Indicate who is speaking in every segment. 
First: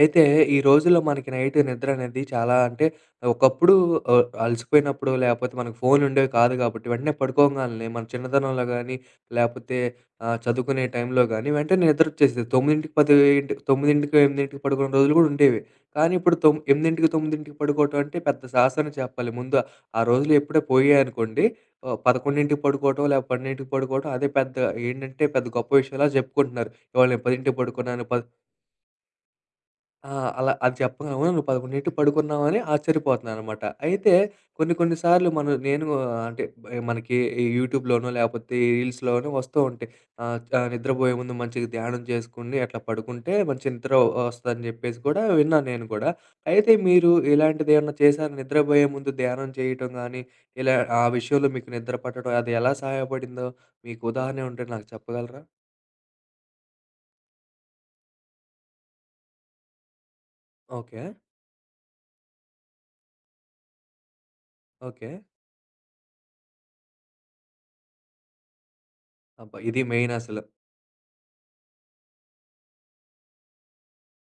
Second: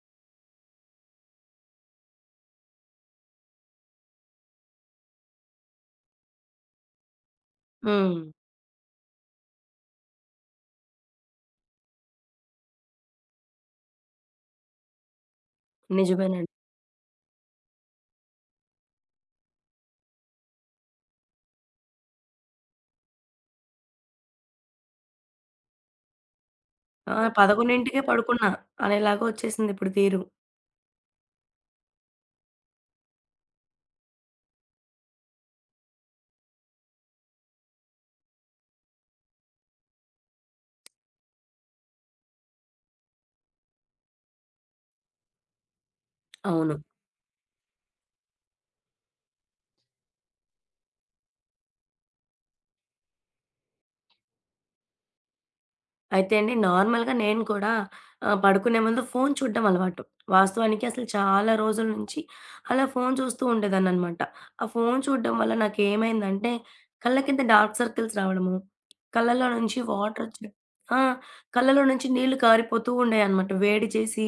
Speaker 1: అయితే ఈ రోజుల్లో మనకి నైట్ నిద్ర అనేది చాలా అంటే ఒకప్పుడు అలసిపోయినప్పుడు లేపోతే మనకు ఫోన్లు ఉండేవి కాదు కాబట్టి వెంటనే పడుకోంగాల్నే మన
Speaker 2: హ్మ్.
Speaker 1: చిన్నతనంలో గానీ, లేపోతే చదువుకునే టైంలో గానీ వెంటనే నిద్రొచ్చేసేది. 9:00, 10:00 9:00, 8:00 పడుకునే రోజులు గూడా ఉండేవి. కానీ ఇప్పుడు
Speaker 2: నిజమేనండి.
Speaker 1: 8:00, 9:00 పడుకోవటం అంటే పెద్ద సాహసమనే చెప్పాలి. ముందు ఆ రోజులు ఎప్పుడే పోయాయనుకోండి 11:00 పడుకోవటం లేక 12:00 పడుకోవటం అదే పెద్ద ఏంటంటే పెద్ద గొప్ప విషయంలా జెప్పుకుంటున్నారు. ఇవాళ
Speaker 2: ఆ!
Speaker 1: నేను 10:00
Speaker 2: 11కే
Speaker 1: పడుకున్నాను
Speaker 2: పడుకున్నా అనేలాగా వచ్చేసిందిప్పుడు
Speaker 1: ఆ!
Speaker 2: తీరు.
Speaker 1: అలా అది చెప్పంగానే అవునా నువ్వు 11:00కి పడుకున్నావని ఆశ్చర్యపోతున్నాననమాట. అయితే కొన్ని కొన్ని సార్లు మనం నేను అంటే మనకి ఈ యూట్యూబ్‌లోనో లేపోతే ఈ రీల్స్‌లోనో వస్తూ ఉంటాయి. ఆహ్, ఆహ్, నిద్రపోయే ముందు మంచిగా ధ్యానం చేసుకొని అట్లా పడుకుంటే మంచి నిద్ర వస్తదని జెప్పేసి కూడా విన్నాను నేను కూడా. అయితే
Speaker 2: అవును.
Speaker 1: మీరు ఇలాంటిదేమన్నా చేశారా? నిద్రపోయే ముందు ధ్యానం చేయటం గానీ, ఇలా ఆ విషయంలో మీకు నిద్ర పట్టడం అది ఎలా సహాయపడిందో మీకు ఉదాహరణ ఉంటే నాకు చెప్పగలరా?
Speaker 2: అయితే అండి, నార్మల్‌గా నేను కూడా పడుకునే ముందు ఫోను చూడడం అలవాటు. వాస్తవానికి
Speaker 1: ఓకే.
Speaker 2: అసలు చాలా రోజుల నుంచి అలా ఫోను చూస్తూ ఉండేదాన్ననమాట. ఆ ఫోను
Speaker 1: ఓకే.
Speaker 2: చూడడం వల్ల నాకేమైందంటే, కళ్ళ కింద డార్క్ సర్కిల్స్ రావడము, కళ్ళలో
Speaker 1: అబ్బా!
Speaker 2: నుంచి
Speaker 1: ఇది మెయిన్ అసలు.
Speaker 2: వాటరొచ్చడం. ఆ! కళ్ళలో నుంచి నీళ్లు కారిపోతూ ఉండేయన్నమాట. వేడి చేసి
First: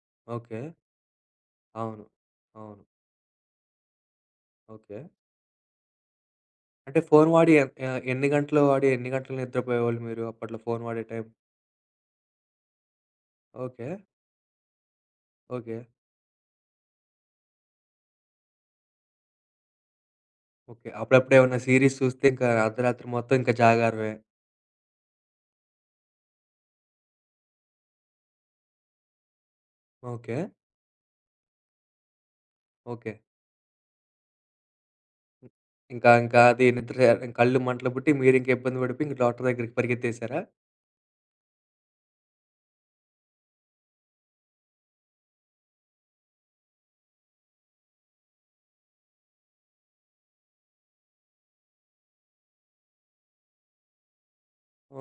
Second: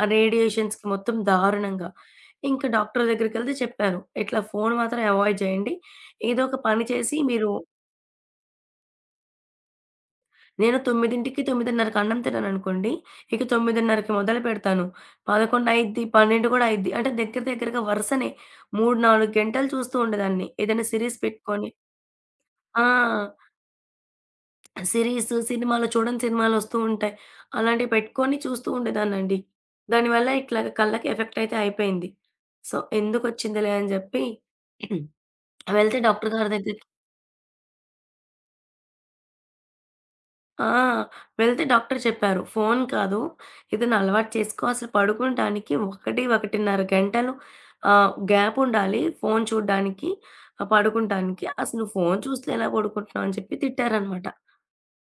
Speaker 2: ఆ
Speaker 1: ఓకే.
Speaker 2: రేడియేషన్స్‌కి మొత్తం దారుణంగా.
Speaker 1: అవును.
Speaker 2: ఇంకా
Speaker 1: అవును.
Speaker 2: డాక్టర్ దగ్గరికెళ్తే చెప్పారు, ఇట్లా ఫోను
Speaker 1: ఓకే.
Speaker 2: మాత్రం అవాయిడ్ చేయండి, ఏదో ఒక పని
Speaker 1: అంటే
Speaker 2: చేసి
Speaker 1: ఫోను
Speaker 2: మీరు.
Speaker 1: వాడి ఎన్ని గంటలు వాడి, ఎన్ని గంటలు నిద్రపోయేవాళ్ళు మీరు అప్పట్లో
Speaker 2: నేను
Speaker 1: ఫోను వాడే టైం?
Speaker 2: 9:00కి, 9:30కి అన్నం తిన్నాననుకోండి, ఇక
Speaker 1: ఓకే.
Speaker 2: 9:30కి మొదలుపెడతాను. 11
Speaker 1: ఓకే.
Speaker 2: అయిద్ది, 12 కూడా అయిద్ది. అంటే దగ్గర దగ్గరగా వరుసనే 3, 4 గంటలు చూస్తూ ఉండేదాన్ని, ఏదైనా
Speaker 1: ఓకే.
Speaker 2: సీరీస్
Speaker 1: అప్పుడప్పుడు ఏమన్నా
Speaker 2: పెట్టుకొని.
Speaker 1: సీరీస్ చూస్తే ఇంకా అర్ధరాత్రి
Speaker 2: ఆ!
Speaker 1: మొత్తం ఇంకా జాగారమే.
Speaker 2: సీరీస్, సినిమాలు, చూడని సినిమాలొస్తూ ఉంటాయి. అలాంటివి పెట్టుకొని చూస్తూ ఉండేదాన్నండి. దానివల్ల
Speaker 1: ఓకే.
Speaker 2: ఇట్లాగ కళ్ళకి ఎఫెక్ట్ అయితే అయిపోయింది. So,
Speaker 1: okay.
Speaker 2: ఎందుకొచ్చిందిలే అని జెప్పి
Speaker 1: హ్మ్.
Speaker 2: వెళ్తే
Speaker 1: ఇంకా
Speaker 2: డాక్టర్
Speaker 1: ఇంకా
Speaker 2: గారి
Speaker 1: అది
Speaker 2: దగ్గరికి.
Speaker 1: నిద్ర ఇంకా కళ్ళు మంటలు పుట్టి మీరింకా ఇబ్బంది పడిపోయి ఇంక డాక్టర్ దగ్గరికి పరిగెత్తేసారా?
Speaker 2: ఆ! వెళ్తే డాక్టర్ చెప్పారు, ఫోను కాదు, ఏదైనా అలవాటు చేసుకో. అసలు పడుకుంటానికి 1, 1:30 గంటలు గ్యాప్ ఉండాలి, ఫోను చూడ్డానికి, పడుకుంటానికి. అసలు నువ్వు ఫోను చూస్తూ ఎలా పడుకుంటున్నావు అని చెప్పి తిట్టారనమాట.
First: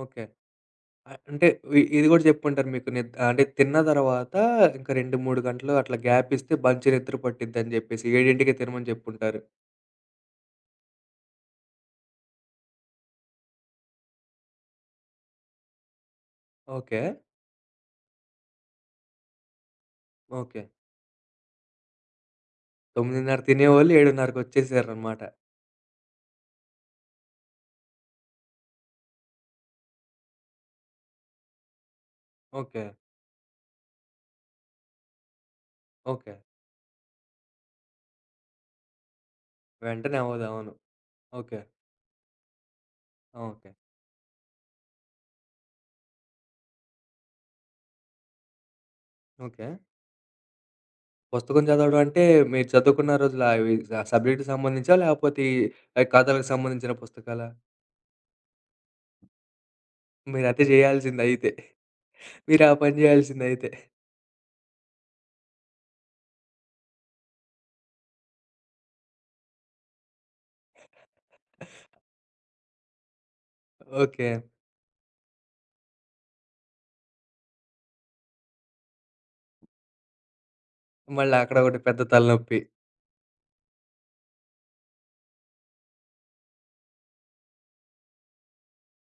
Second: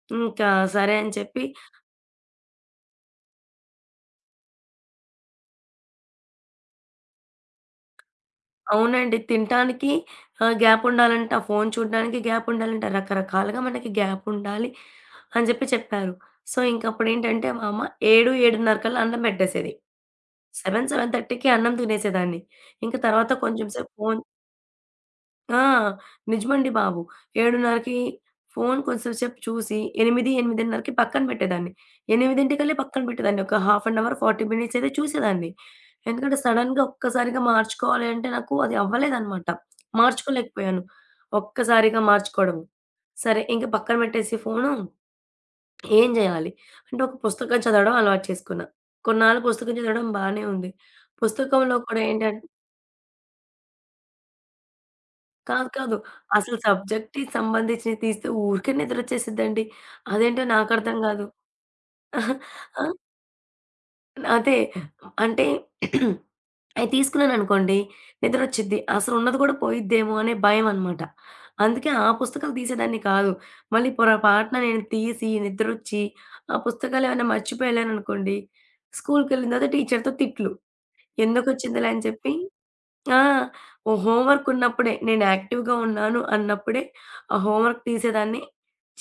Speaker 1: ఓకే.
Speaker 2: ఇంకా సరే అని చెప్పి,
Speaker 1: అంటే ఇది గూడా చెప్పుంటారు మీకు అంటే తిన్న తర్వాత ఇంకా 2, 3 గంటలు అట్లా గ్యాప్ ఇస్తే మంచి నిద్ర పట్టిద్దని జెప్పేసి 7కి తినమని
Speaker 2: అవునండి,
Speaker 1: జెప్పుంటారు.
Speaker 2: తినటానికి గ్యాపుండాలంట, ఫోను చూడడానికి గ్యాపుండాలంట, రకరకాలుగా మనకి గ్యాపుండాలి అని జెప్పి చెప్పారు. So,
Speaker 1: okay.
Speaker 2: ఇంకప్పుడేంటంటే మా అమ్మ 7, 7:30 కల్లా అన్నం బెట్టేసేది.
Speaker 1: ఓకే.
Speaker 2: 7, 7:30కి అన్నం తినేసేదాన్ని. ఇంక తర్వాత
Speaker 1: 9:30
Speaker 2: కొంచెం
Speaker 1: తినేవాళ్ళు
Speaker 2: సేపు ఫోను.
Speaker 1: 7:30కొచ్చేసారనమాట.
Speaker 2: ఆ! నిజమండి బాబు. 7:30కి ఫోను కొంచెంసేపు చూసి 8, 8:30కి పక్కన పెట్టేదాన్ని. 8కి
Speaker 1: ఓకే.
Speaker 2: పక్కన పెట్టేదాన్ని. ఒక హాఫ్ అన్ అవర్, 40 మినిట్స్ అయితే చూసేదాన్ని.
Speaker 1: ఓకే.
Speaker 2: ఎందుకంటే సడెన్‌గా ఒక్కసారిగా మార్చుకోవాలి అంటే నాకు అది అవ్వలేదనమాట.
Speaker 1: వెంటనే అవ్వదు. అవును.
Speaker 2: మార్చుకోలేకపోయాను,
Speaker 1: ఓకే.
Speaker 2: ఒక్కసారిగా మార్చుకోవడం.
Speaker 1: ఆ!
Speaker 2: సరే ఇంక
Speaker 1: ఓకే.
Speaker 2: పక్కన పెట్టేసి ఫోను, ఏం జేయాలి అంటే, ఒక పుస్తకం చదవడం అలవాటు చేసుకున్నా. కొన్నాళ్ళు
Speaker 1: ఓకే.
Speaker 2: పుస్తకం చదవడం బానే ఉంది.
Speaker 1: పుస్తకం
Speaker 2: పుస్తకంలో
Speaker 1: చదవడం
Speaker 2: కూడా
Speaker 1: అంటే మీరు చదువుకున్న రోజులు అవి సబ్జెక్ట్‌కి సంబంధించా? లేపోతే ఈ
Speaker 2: కాదు, కాదు.
Speaker 1: కథలకు
Speaker 2: అసలు
Speaker 1: సంబంధించిన
Speaker 2: సబ్జెక్ట్‌కి
Speaker 1: పుస్తకాలా?
Speaker 2: సంబంధించినయి తీస్తే ఊరికే నిద్రొచ్చేసిద్దండి. అదేంటో
Speaker 1: మీరైతే
Speaker 2: నాకర్థం గాదు.
Speaker 1: జేయాల్సిందయితే. మీరు ఆ
Speaker 2: ఆ!
Speaker 1: పని జేయాల్సిందయితే.
Speaker 2: అదే. అంటే అయి తీసుకున్నాననుకోండి నిద్రొచ్చిద్ది. అసలున్నది గూడా పోయిద్దేమో అనే భయమనమాట. అందుకే ఆ పుస్తకాలు తీసేదాన్ని కాదు. మళ్ళీ
Speaker 1: ఓకే.
Speaker 2: పొరపాటున నేను తీసి నిద్రొచ్చి ఆ పుస్తకాలేమన్నా మర్చిపోయి ఎళ్ళాననుకోండి, స్కూలుకెళ్ళిన తర్వాత టీచర్‌తో తిట్లు.
Speaker 1: మళ్ళీ అక్కడ ఒకటి
Speaker 2: ఎందుకొచ్చిందిలే
Speaker 1: పెద్ద
Speaker 2: అని చెప్పి.
Speaker 1: తలనొప్పి.
Speaker 2: ఆ! ఓ, హోంవర్క్ ఉన్నప్పుడే నేను యాక్టివ్‌గా ఉన్నాను అన్నప్పుడే ఆ హోంవర్క్ తీసేదాన్ని.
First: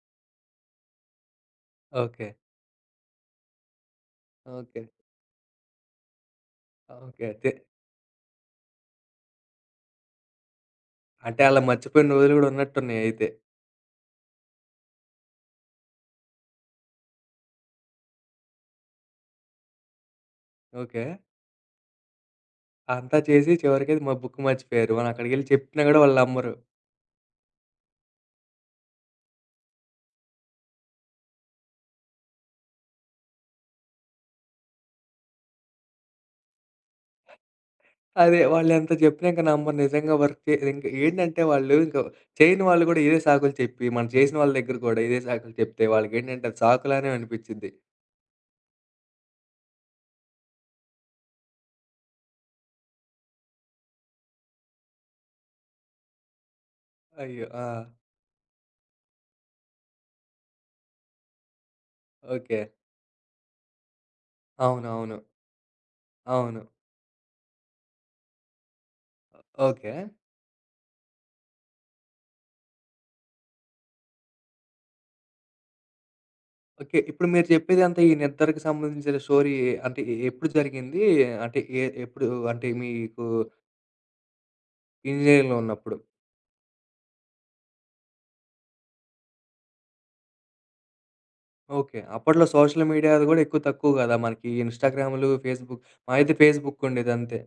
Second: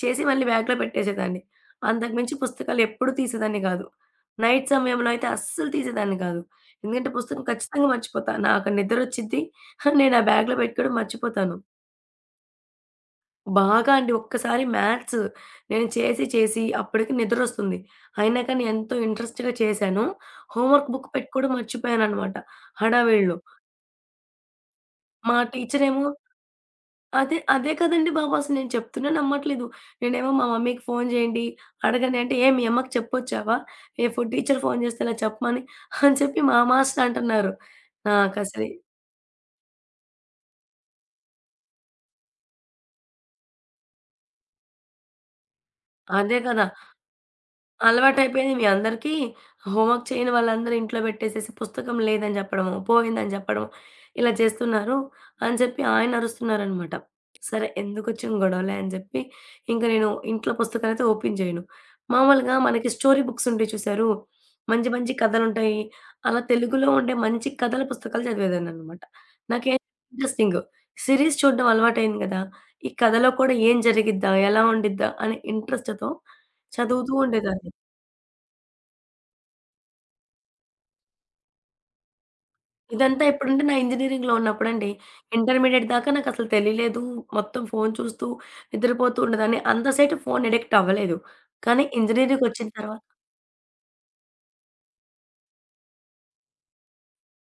Speaker 2: చేసి మళ్ళీ బ్యాగ్‌లో పెట్టేసేదాన్ని. అంతకు
Speaker 1: ఓకే.
Speaker 2: మించి పుస్తకాలు ఎప్పుడూ తీసేదాన్ని కాదు. Night
Speaker 1: okay.
Speaker 2: సమయంలో అయితే అస్సలు తీసేదాన్ని కాదు. ఎందుకంటే
Speaker 1: ఓకే.
Speaker 2: పుస్తకం ఖచ్చితంగా మర్చిపోతా, నాకు నిద్రొచ్చిద్ది. నేను ఆ బ్యాగ్‌లో పెట్టుకోవడం
Speaker 1: అంటే
Speaker 2: మర్చిపోతాను.
Speaker 1: అలా మర్చిపోయిన రోజులు గూడా ఉన్నట్టున్నాయి అయితే.
Speaker 2: బాగా అండి, ఒక్కసారి మ్యాథ్స్ నేను చేసి చేసి, అప్పటికి నిద్రొస్తుంది. అయినా కానీ ఎంతో ఇంట్రెస్ట్‌గా చేశాను. Homework
Speaker 1: okay.
Speaker 2: బుక్ పెట్టుకోవడం మర్చిపోయాననమాట
Speaker 1: అంతా
Speaker 2: హడావిడిలో.
Speaker 1: చేసి చివరికది మా బుక్ మర్చిపోయారు.
Speaker 2: మా
Speaker 1: మనక్కడికెళ్ళి చెప్పినా గూడా
Speaker 2: టీచరేమో,
Speaker 1: వాళ్ళనమ్మరు.
Speaker 2: అదే కదండీ బాబు! అసలు నేను చెప్తున్నా నమ్మట్లేదు. నేనేమో, "మా మమ్మీకి ఫోను చేయండి, అడగండి" అంటే, "ఏ మీ అమ్మకి చెప్పొచ్చావా, ఏ ఫుడ్ టీచర్ ఫోను చేస్తే ఇలా చెప్పమని" అని చెప్పి మా మాస్టర్ అంటున్నారు.
Speaker 1: అదే.
Speaker 2: నాకసలు,
Speaker 1: వాళ్ళెంత చెప్పినా ఇంక నమ్మరు. నిజంగా వర్క్ ఇంక ఏంటంటే వాళ్ళు ఇంక చేయని వాళ్ళు గూడా ఇదే సాకులు చెప్పి, మనం చేసిన వాళ్ళ దగ్గర కూడా ఇదే సాకులు చెప్తే
Speaker 2: అదే
Speaker 1: వాళ్ళకేంటంటే అది
Speaker 2: కదా!
Speaker 1: సాకులానే అనిపిచ్చిద్ది.
Speaker 2: అలవాటైపోయింది మీ అందరికీ. హోంవర్క్ చేయని వాళ్ళందరూ ఇంట్లో పెట్టేసేసి పుస్తకం లేదని జెప్పడము, పోయిందని జెప్పడము, ఇలా చేస్తున్నారు అని చెప్పి ఆయనరుస్తున్నారనమాట.
Speaker 1: అయ్యో! ఆ!
Speaker 2: సరే, ఎందుకొచ్చిన గొడవలే అని జెప్పి ఇంక నేను ఇంట్లో పుస్తకాలయితే ఓపెన్ చేయను. మామూలుగా
Speaker 1: ఓకే.
Speaker 2: మనకి స్టోరీ బుక్స్ ఉంటాయి చూశారు? మంచి
Speaker 1: అవునవును.
Speaker 2: మంచి
Speaker 1: అవును.
Speaker 2: కథలుంటాయి. అలా
Speaker 1: అవును.
Speaker 2: తెలుగులో ఉండే మంచి కథల పుస్తకాలు చదివేదాన్ననమాట. నాకే
Speaker 1: ఓకే.
Speaker 2: ఇంట్రెస్టింగ్. సీరీస్ చూడడం అలవాటయింది గదా! ఈ కథలో కూడా ఏం జరిగిద్దా, ఎలా ఉండిద్దా అనే ఇంట్రెస్ట్‌తో
Speaker 1: ఓకే.
Speaker 2: చదువుతూ
Speaker 1: ఇప్పుడు మీరు
Speaker 2: ఉండేదాన్ని.
Speaker 1: చెప్పేదంతా ఈ నిద్దరకు సంబంధించిన స్టోరీ అంటే ఎప్పుడు జరిగింది? అంటే ఎప్పుడు అంటే
Speaker 2: ఇదంతా
Speaker 1: మీకు
Speaker 2: ఎప్పుడంటే నా ఇంజినీరింగ్‌లో ఉన్నప్పుడండి.
Speaker 1: ఇంజినీరింగ్‌లో
Speaker 2: ఇంటర్మీడియేట్
Speaker 1: ఉన్నప్పుడు.
Speaker 2: దాకా నాకసలు తెలియలేదు. మొత్తం ఫోను చూస్తూ, నిద్రపోతూ ఉండేదాన్ని. అంత సేటు ఫోను ఎడిక్ట్ అవ్వలేదు. కానీ
Speaker 1: ఓకే. అప్పట్లో
Speaker 2: ఇంజినీరింగ్‌కొచ్చిన
Speaker 1: సోషల్
Speaker 2: తర్వాత.
Speaker 1: మీడియా అది గూడా ఎక్కువ తక్కువ గదా! మనకి ఇన్‌స్టాగ్రామ్‌లు, ఫేస్‌బుక్ మాదైతే ఫేస్‌బుక్ ఉండేది అంతే.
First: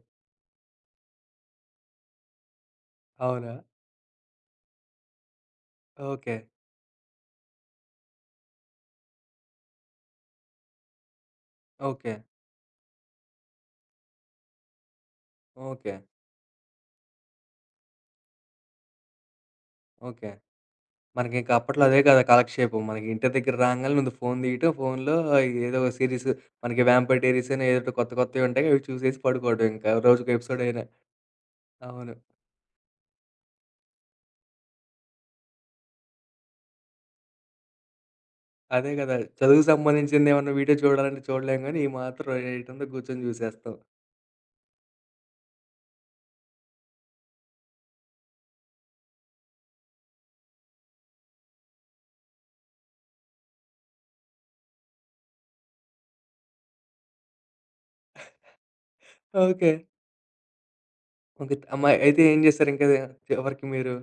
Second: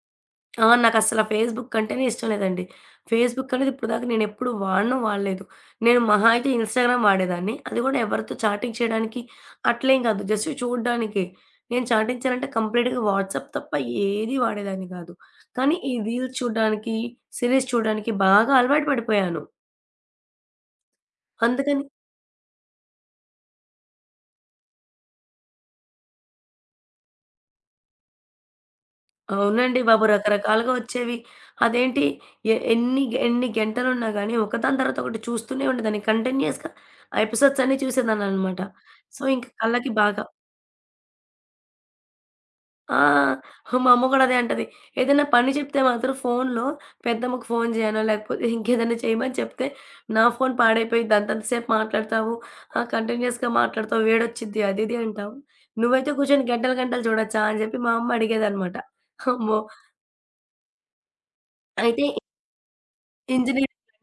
Speaker 2: ఆ! నాకసల ఫేస్‌బుక్ అంటేనే ఇష్టం లేదండి. ఫేస్‌బుక్
Speaker 1: అవునా?
Speaker 2: అనేది ఇప్పటిదాకా నేనెప్పుడు వాడను, వాడలేదు. నేను మహా
Speaker 1: ఓకే.
Speaker 2: అయితే ఇన్‌స్టాగ్రామ్ వాడేదాన్ని. అది కూడా ఎవరితో చాటింగ్ చేయడానికి అట్లేం కాదు, జస్ట్ చూడ్డానికే. నేను
Speaker 1: ఓకే.
Speaker 2: చాటింగ్ చేయాలంటే కంప్లీట్‌గా వాట్సాప్ తప్ప ఏది వాడేదాన్ని కాదు. కానీ ఈ
Speaker 1: ఓకే.
Speaker 2: రీల్స్ చూడ్డానికి, సీరీస్ చూడ్డానికి బాగా అలవాటు పడిపోయాను.
Speaker 1: ఓకే. మనకింక అప్పట్లో
Speaker 2: అందుకని.
Speaker 1: అదే కదా కాలక్షేపం. మనకి ఇంటి దగ్గర రాంగానే ముందు ఫోన్ తీయటం, ఫోన్‌లో ఏదో ఒక సీరీస్ మనకి 'వ్యాంపైర్ డైరీస్' అని ఏదోటి కొత్త కొత్తయుంటాయి. అవి చూసేసి పడుకోవడం
Speaker 2: అవునండి
Speaker 1: ఇంకా
Speaker 2: బాబు!
Speaker 1: రోజుకో ఎపిసోడ్
Speaker 2: రకరకాలుగా
Speaker 1: అయినా.
Speaker 2: వచ్చేవి. అదేంటి,
Speaker 1: అవును.
Speaker 2: ఎ ఎన్ని ఎన్ని గంటలున్నా గానీ, ఒకదాని తర్వాత ఒకటి చూస్తూనే ఉండేదాన్ని, కంటిన్యూయస్‌గా ఆ ఎపిసోడ్స్ అన్నీ చూసేదాన్ననమాట.
Speaker 1: అదే కదా!
Speaker 2: సో, ఇంక
Speaker 1: చదువుకు
Speaker 2: కళ్ళకి బాగా.
Speaker 1: సంబంధించింది ఏమన్నా వీడియో చూడాలంటే చూడలేం గానీ, ఈ మాత్రం ఏటందుకు
Speaker 2: ఆ!
Speaker 1: కూర్చొని చూసేస్తాం.
Speaker 2: మా అమ్మ గూడా అదే అంటది. ఏదైనా పని చెప్తే మాత్రం ఫోనులో పెద్దమ్మకు ఫోను జేయనో, లేకపోతే ఇంకేదైనా చేయమని చెప్తే, "నా ఫోను పాడైపోయిద్ది, అంతంత సేపు మాట్లాడతావు, కంటిన్యూయస్‌గా మాట్లాడతావు, వేడొచ్చిద్ది, అది ఇది అంటావు, నువ్వైతే కూర్చొని గంటలు గంటలు చూడొచ్చా" అని జెప్పి మా అమ్మ అడిగేదనమాట. అమ్మో!
Speaker 1: ఓకే. ఓకే. అమ్మ
Speaker 2: అయితే
Speaker 1: అయితే ఏం చేశారు ఇంకా చివరికి
Speaker 2: ఇంజినీరింగని,
Speaker 1: మీరు?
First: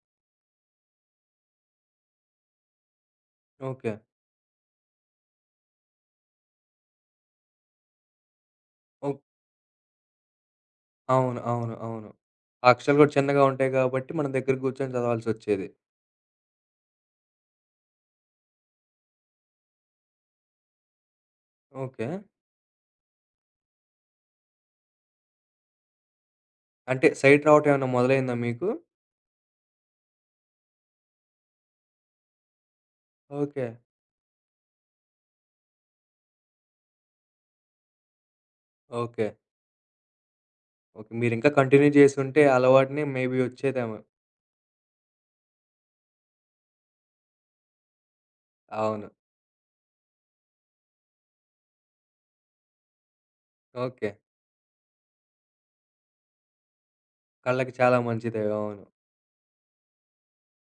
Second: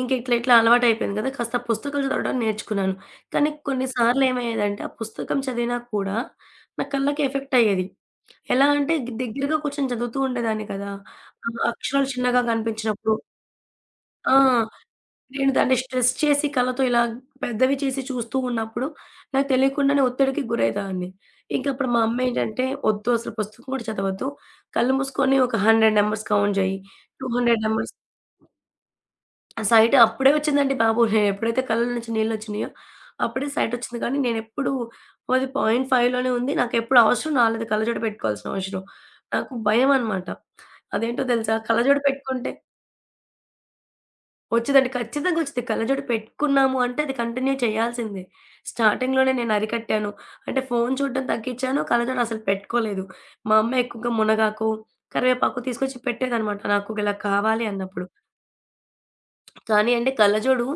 Speaker 2: ఇంక ఇట్లా ఇట్లా అలవాటయిపోయింది కదా! కాస్త పుస్తకాలు చదవడం నేర్చుకున్నాను. కానీ కొన్ని
Speaker 1: ఓకే.
Speaker 2: సార్లేమయ్యేదంటే, ఆ పుస్తకం చదివినా కూడా నా కళ్ళకి ఎఫెక్ట్ అయ్యేది. ఎలా అంటే
Speaker 1: ఓహ్!
Speaker 2: దగ్గరగా కూర్చొని చదువుతూ ఉండేదాన్ని కదా!
Speaker 1: అవును.
Speaker 2: ఆ
Speaker 1: అవును. అవును.
Speaker 2: అక్షరాలు చిన్నగా
Speaker 1: ఆ అక్షరాలు కూడా
Speaker 2: కనిపించినప్పుడు,
Speaker 1: చిన్నగా ఉంటాయి కాబట్టి, మనం
Speaker 2: ఆ!
Speaker 1: దగ్గర కూర్చొని
Speaker 2: నేను
Speaker 1: చదవాల్సొచ్చేది.
Speaker 2: దాన్ని స్ట్రెస్ చేసి కళ్ళతో ఇలా పెద్దవి చేసి చూస్తూ ఉన్నప్పుడు నాకు తెలియకుండానే ఒత్తిడికి గురయ్యేదాన్ని. ఇంకప్పుడు మా
Speaker 1: ఓకే.
Speaker 2: అమ్మ ఏంటంటే, "ఒద్దు, అసలు పుస్తకం కూడా చదవద్దు. కళ్ళు మూసుకొని ఒక 100 నంబర్స్ కౌంట్ చేయి,
Speaker 1: అంటే సైట్
Speaker 2: 200
Speaker 1: రావటం ఏమన్నా
Speaker 2: నంబర్స్".
Speaker 1: మొదలైందా మీకు?
Speaker 2: ఆ సైట్ అప్పుడే వచ్చిందండి బాబు. నేను ఎప్పుడైతే కళ్ళలో నుంచి నీళ్లొచ్చినాయో, అప్పుడే
Speaker 1: ఓకే.
Speaker 2: సైట్ వచ్చింది. కానీ నేనెప్పుడు, అది 0.5 లోనే ఉంది. నాకెప్పుడు అవసరం రాలేదు, కళ్ళజోడు పెట్టుకోవాల్సిన అవసరం.
Speaker 1: ఓకే.
Speaker 2: నాకు భయమనమాట.
Speaker 1: ఓకే.
Speaker 2: అదేంటో
Speaker 1: మీరింకా
Speaker 2: తెలుసా?
Speaker 1: కంటిన్యూ
Speaker 2: కళ్ళజోడు
Speaker 1: చేసుంటే
Speaker 2: పెట్టుకుంటే
Speaker 1: అలవాటుని మేబీ వచ్చేదేమో.
Speaker 2: వచ్చేదండి, ఖచ్చితంగా వచ్చింది. కళ్ళజోడు పెట్టుకున్నాము అంటే అది కంటిన్యూ చేయాల్సిందే.
Speaker 1: అవును.
Speaker 2: స్టార్టింగ్‌లోనే నేను అరికట్టాను. అంటే ఫోను చూడడం తగ్గించాను, కళ్ళజోడు అసలు పెట్టుకోలేదు. మా అమ్మ
Speaker 1: ఓకే.
Speaker 2: ఎక్కువగా మునగాకు, కరివేపాకు తీసుకొచ్చి పెట్టేదనమాట నాకు ఇలా కావాలి
Speaker 1: కళ్ళకి చాలా
Speaker 2: అన్నప్పుడు.
Speaker 1: మంచిదే. అవును.
Speaker 2: కానీ అంటే కళ్ళజోడు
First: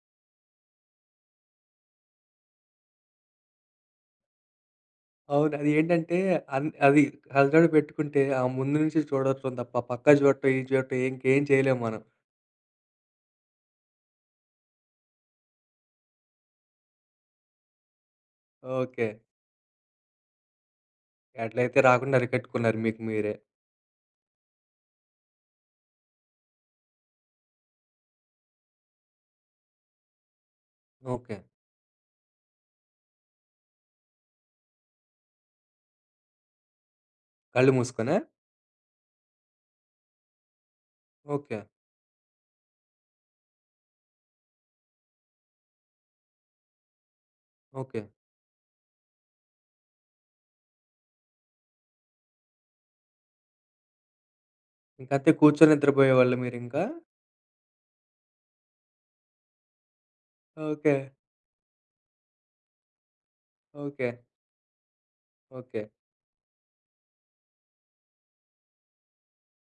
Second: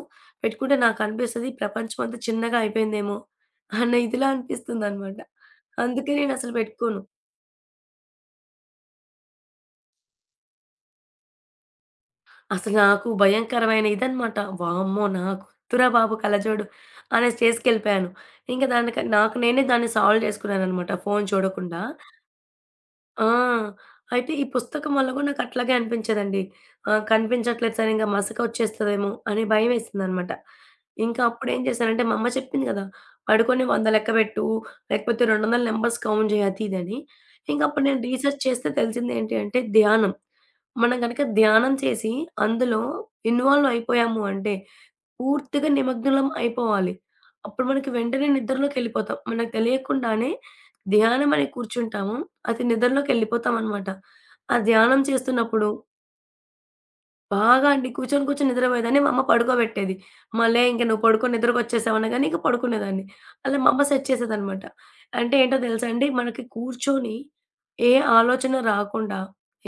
Speaker 2: పెట్టుకుంటే నాకనిపిస్తది ప్రపంచం అంతా చిన్నగా అయిపోయిందేమో అన్న ఇదిలా అనిపిస్తుందనమాట.
Speaker 1: అవును. అది
Speaker 2: అందుకే
Speaker 1: ఏంటంటే
Speaker 2: నేనసలు పెట్టుకోను.
Speaker 1: అది కళ్ళజోడు పెట్టుకుంటే ఆ ముందు నుంచి చూడటం తప్ప పక్క చూడటం, ఇది చూడటం ఇంకేం చేయలేం మనం.
Speaker 2: అసలు నాకు భయంకరమైన ఇదనమాట. వామ్మో! నాకొద్దురా బాబు కళ్ళజోడు అనే స్టేజ్‌కెళ్ళిపోయాను. ఇంక దానికి
Speaker 1: ఓకే.
Speaker 2: నాకు నేనే దాన్ని సాల్వ్ చేసుకున్నాననమాట ఫోను
Speaker 1: ఎట్లయితే
Speaker 2: చూడకుండా.
Speaker 1: రాకుండా అరికట్టుకున్నారు మీకు
Speaker 2: ఆ!
Speaker 1: మీరే.
Speaker 2: అయితే ఈ పుస్తకం వల్ల గూడా నాకట్లాగే అనిపించేదండి. కనిపించట్లేదు సార్, ఇంక మసకొచ్చేస్తదేమో అని భయమేసిందనమాట. ఇంకా
Speaker 1: ఓకే.
Speaker 2: అప్పుడేం చేశానంటే, మా అమ్మ చెప్పింది గదా, పడుకొని 100 లెక్క బెట్టు, లేకపోతే 200 నంబర్స్ కౌంట్ జేయి అది ఇదని.
Speaker 1: కళ్ళు
Speaker 2: ఇంకప్పుడు నేను
Speaker 1: మూసుకొనా?
Speaker 2: రీసెర్చ్ చేస్తే తెలిసిందేంటి అంటే ధ్యానం. మనం గనక
Speaker 1: ఓకే.
Speaker 2: ధ్యానం చేసి అందులో ఇన్వాల్వ్ అయిపోయాము అంటే పూర్తిగా నిమగ్నలం అయిపోవాలి. అప్పుడు మనకి
Speaker 1: ఓకే.
Speaker 2: వెంటనే నిద్రలోకెళ్ళిపోతాం. మనకు తెలియకుండానే ధ్యానం అని కూర్చుంటాము, అది నిద్రలోకెళ్ళిపోతామనమాట. ఆ ధ్యానం
Speaker 1: ఇంకంతే కూర్చొని
Speaker 2: చేస్తున్నప్పుడు
Speaker 1: నిద్రపోయేవాళ్ళా మీరింకా?
Speaker 2: బాగా అండి, కూర్చొని నిద్రపోయేదాన్ని. మా అమ్మ పడుకోబెట్టేది. "అమ్మ లే, ఇంక
Speaker 1: ఓకే.
Speaker 2: నువ్వు పడుకో, నిద్రకొచ్చేసావు" అనగానే ఇంక పడుకునేదాన్ని. అలా మా అమ్మ సెట్
Speaker 1: ఓకే.
Speaker 2: చేసేదనమాట. అంటే ఏంటో
Speaker 1: ఓకే.
Speaker 2: తెలుసా అండి? మనకి కూర్చొని ఏ ఆలోచన రాకుండా,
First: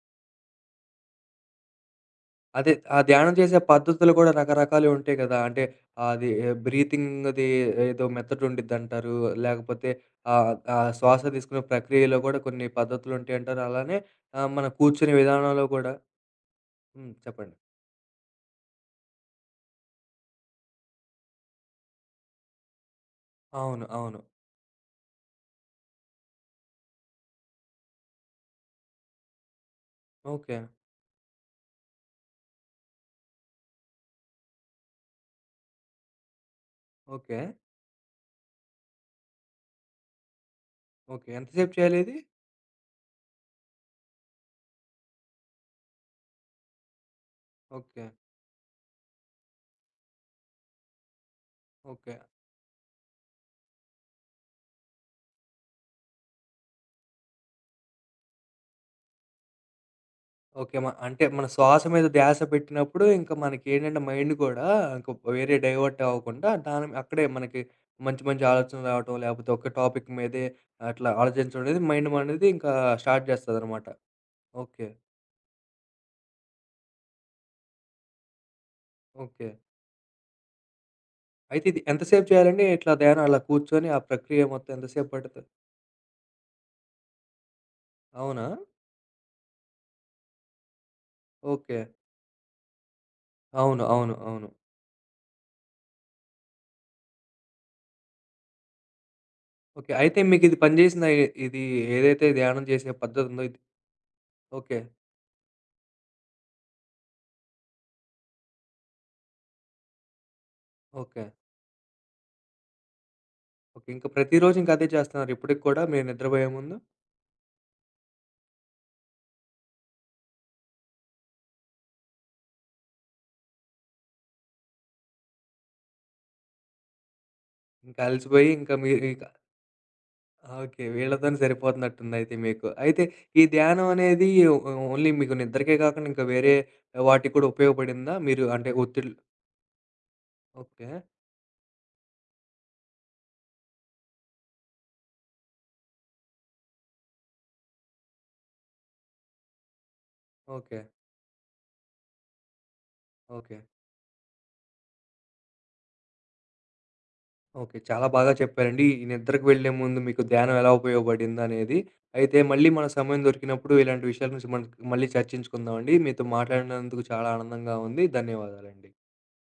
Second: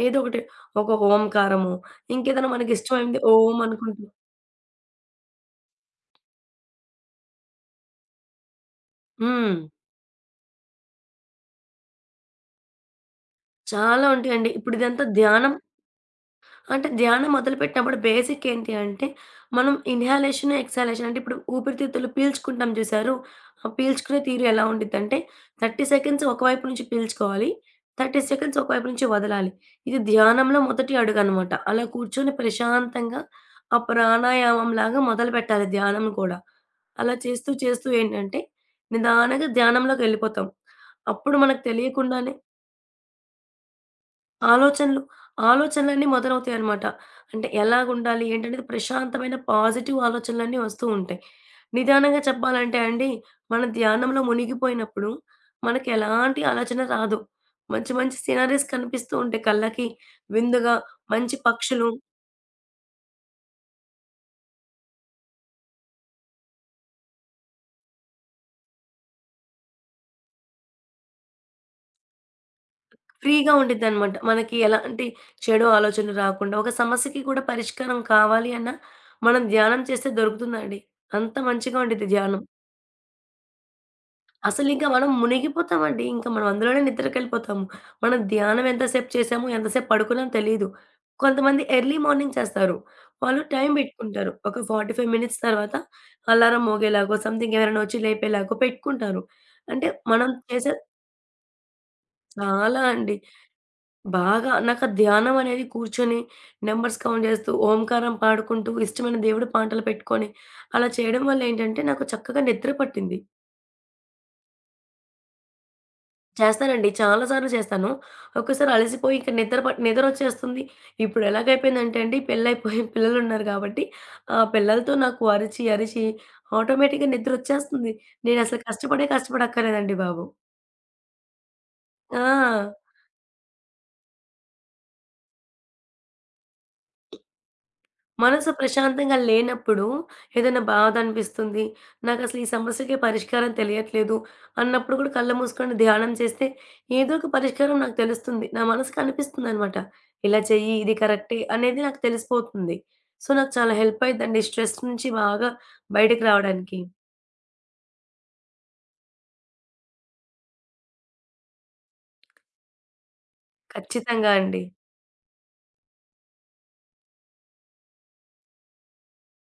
Speaker 2: ఏదో ఒకటి, ఒక ఓంకారము, ఇంకేదైనా
Speaker 1: అదే. ఆ
Speaker 2: మనకిష్టమైంది
Speaker 1: ధ్యానం చేసే
Speaker 2: ఓం అనుకుంటూ.
Speaker 1: పద్ధతులు గూడా రకరకాలువి ఉంటాయి గదా! అంటే అది బ్రీతింగ్‌ది ఏదో మెథడ్ ఉండిద్దంటారు.
Speaker 2: హ్మ్.
Speaker 1: లేకపోతే ఆహ్, ఆహ్, శ్వాస తీసుకునే ప్రక్రియలో గూడా కొన్ని పద్ధతులుంటాయంటారు. అలానే
Speaker 2: చాలా ఉంటాయండి.
Speaker 1: మన
Speaker 2: ఇప్పుడు ఇదంతా
Speaker 1: కూర్చునే
Speaker 2: ధ్యానం.
Speaker 1: విధానంలో గూడా
Speaker 2: అంటే
Speaker 1: హ్మ్.
Speaker 2: ధ్యానం
Speaker 1: చెప్పండి.
Speaker 2: మొదలుపెట్టినప్పుడు బేసిక్ ఏంటి అంటే, మనం ఇన్‌హలేషన్, ఎక్స్‌హలేషన్, అంటే ఇప్పుడు ఊపిరితిత్తులు పీల్చుకుంటాం చూసారు? ఆ
Speaker 1: అవును. అవును.
Speaker 2: పీల్చుకునే తీరు ఎలా ఉండిద్దంటే, 30 సెకండ్స్ ఒకవైపు నుంచి పీల్చుకోవాలి, 30 సెకండ్స్ ఒకవైపు నుంచి వదలాలి. ఇది
Speaker 1: ఓకే.
Speaker 2: ధ్యానంలో మొదటి అడుగనమాట. అలా కూర్చొని ప్రశాంతంగా ఆ ప్రాణాయామంలాగా మొదలుపెట్టాలి ధ్యానం కూడా. అలా
Speaker 1: ఓకే.
Speaker 2: చేస్తూ చేస్తూ ఏంటంటే, నిదానంగా ధ్యానంలోకెళ్ళిపోతాం.
Speaker 1: ఓకే.
Speaker 2: అప్పుడు
Speaker 1: ఎంత
Speaker 2: మనకు
Speaker 1: సేపు చేయాలిది?
Speaker 2: తెలియకుండానే ఆలోచనలు, ఆలోచనలన్నీ మొదలవుతాయనమాట. అంటే
Speaker 1: ఓకే.
Speaker 2: ఎలాగుండాలి, ఏంటనేది, ప్రశాంతమైన పాజిటివ్ ఆలోచనలన్నీ వస్తూ ఉంటాయి.
Speaker 1: ఓకే.
Speaker 2: నిదానంగా చెప్పాలంటే అండి, మన ధ్యానంలో మునిగిపోయినప్పుడు మనకెలాంటి ఆలోచన రాదు. మంచి మంచి సినరీస్ కనిపిస్తూ ఉంటాయి కళ్ళకి. విందుగా
Speaker 1: ఓకే. అంటే
Speaker 2: మంచి
Speaker 1: మన శ్వాస
Speaker 2: పక్షులు
Speaker 1: మీద ధ్యాస పెట్టినప్పుడు ఇంక మనకేంటంటే మైండ్ కూడా ఇంక వేరే డైవర్ట్ అవ్వకుండా దాని అక్కడే మనకి మంచి మంచి ఆలోచనలు రావటం, లేపోతే ఒక టాపిక్ మీదే అట్లా ఆలోచించడం అనేది మైండ్ అనేది ఇంకా స్టార్ట్
Speaker 2: ఫ్రీగా
Speaker 1: చేస్తదనమాట.
Speaker 2: ఉండిద్దనమాట. మనకి
Speaker 1: ఓకే.
Speaker 2: ఎలాంటి చెడు ఆలోచనలు రాకుండా, ఒక సమస్యకి కూడా పరిష్కారం కావాలి అన్నా, మనం
Speaker 1: ఓకే.
Speaker 2: ధ్యానం చేస్తే దొరుకుతుందండి. అంత
Speaker 1: అయితే
Speaker 2: మంచిగా
Speaker 1: ఇది
Speaker 2: ఉండిద్ది
Speaker 1: ఎంతసేపు
Speaker 2: ధ్యానం.
Speaker 1: చేయాలండి? ఇట్లా ధ్యానం అలా కూర్చొని ఆ ప్రక్రియ మొత్తం
Speaker 2: అసలింక
Speaker 1: ఎంతసేపు
Speaker 2: మనం
Speaker 1: పడుతది?
Speaker 2: మునిగిపోతామండి, ఇంక మనం అందులోనే నిద్రకెళ్ళిపోతాము. మనం
Speaker 1: అవునా?
Speaker 2: ధ్యానం ఎంతసేపు చేసాము, ఎంతసేపు పడుకున్నాం తెలీదు. కొంతమంది
Speaker 1: ఓకే.
Speaker 2: ఎర్లీ మార్నింగ్ చేస్తారు. వాళ్ళు టైం
Speaker 1: అవును. అవును.
Speaker 2: బెట్టుకుంటారు,
Speaker 1: అవును.
Speaker 2: ఒక 45 మినిట్స్ తర్వాత అలారం మోగేలాగో, సంథింగ్ ఎవరైనా ఒచ్చి లేపేలాగో పెట్టుకుంటారు. అంటే
Speaker 1: ఓకే. అయితే
Speaker 2: మనం
Speaker 1: మీకిది
Speaker 2: చేసే,
Speaker 1: పని చేసిందా? ఇది ఏదైతే ధ్యానం
Speaker 2: చాలా
Speaker 1: చేసే
Speaker 2: అండి.
Speaker 1: పద్ధతుందో ఇది?
Speaker 2: బాగా
Speaker 1: ఓకే.
Speaker 2: నాకు ఆ ధ్యానం అనేది, కూర్చొని నంబర్స్ కౌంట్ జేస్తూ, ఓంకారం పాడుకుంటూ, ఇష్టమైన దేవుడి పాటలు పెట్టుకొని అలా
Speaker 1: ఓకే.
Speaker 2: చేయడం వల్ల ఏంటంటే, నాకు చక్కగా నిద్ర పట్టింది.
Speaker 1: ఓకే. ఇంక ప్రతిరోజు ఇంక అదే చేస్తున్నారు ఇప్పటికి కూడా మీరు నిద్రపోయే ముందు?
Speaker 2: చేస్తానండి. చాలా సార్లు చేస్తాను. ఒక్కోసారి అలసిపోయి ఇంక నిద్రొచ్చేస్తుంది. ఇప్పుడు ఎలాగైపోయిందంటే అండి, పెళ్లయిపోయి పిల్లలున్నారు కాబట్టి, పిల్లలతో నాకు అరిచి, అరిచి ఆటోమేటిక్‌గా నిద్రొచ్చేస్తుంది.
Speaker 1: ఇంకా అలసిపోయి
Speaker 2: నేనసలు
Speaker 1: ఇంకా మీరు ఇక
Speaker 2: కష్టపడక్కర్లేదండి బాబు.
Speaker 1: ఓకే. వీళ్ళతోనే సరిపోతున్నట్టుందయితే మీకు.
Speaker 2: ఆ!
Speaker 1: అయితే ఈ ధ్యానం అనేది ఓ ఓన్లీ మీకు నిద్రకే కాకుండా ఇంకా వేరే వాటికి కూడా ఉపయోగపడిందా? మీరు
Speaker 2: మనసు
Speaker 1: అంటే ఒత్తిడిలు
Speaker 2: ప్రశాంతంగా లేనప్పుడు ఏదైనా
Speaker 1: ఓకే.
Speaker 2: బాధ అనిపిస్తుంది. నాకసలు ఈ సమస్యకే పరిష్కారం తెలియట్లేదు అన్నప్పుడు కూడా కళ్ళు మూసుకొని ధ్యానం చేస్తే ఏదో ఒక పరిష్కారం నాకు తెలుస్తుంది, నా మనసుకు అనిపిస్తుందనమాట. ఇలా చెయ్యి,
Speaker 1: ఓకే.
Speaker 2: ఇది కరెక్టే అనేది నాకు తెలిసిపోతుంది. సో, నాకు
Speaker 1: ఓకే.
Speaker 2: చాలా హెల్ప్ అయిద్దండి, స్ట్రెస్ నుంచి బాగా బయటకి రావడానికి.
Speaker 1: ఓకే. చాలా బాగా చెప్పారండి. ఈ నిద్రకు వెళ్ళే ముందు మీకు ధ్యానం ఎలా ఉపయోగపడిందనేది. అయితే మళ్ళీ మన సమయం దొరికినప్పుడు ఇలాంటి విషయాల
Speaker 2: ఖచ్చితంగా
Speaker 1: గురించి
Speaker 2: అండి.
Speaker 1: మనం మళ్ళీ చర్చించుకుందామండి. మీతో మాట్లాడినందుకు చాలా ఆనందంగా ఉంది. ధన్యవాదాలండి.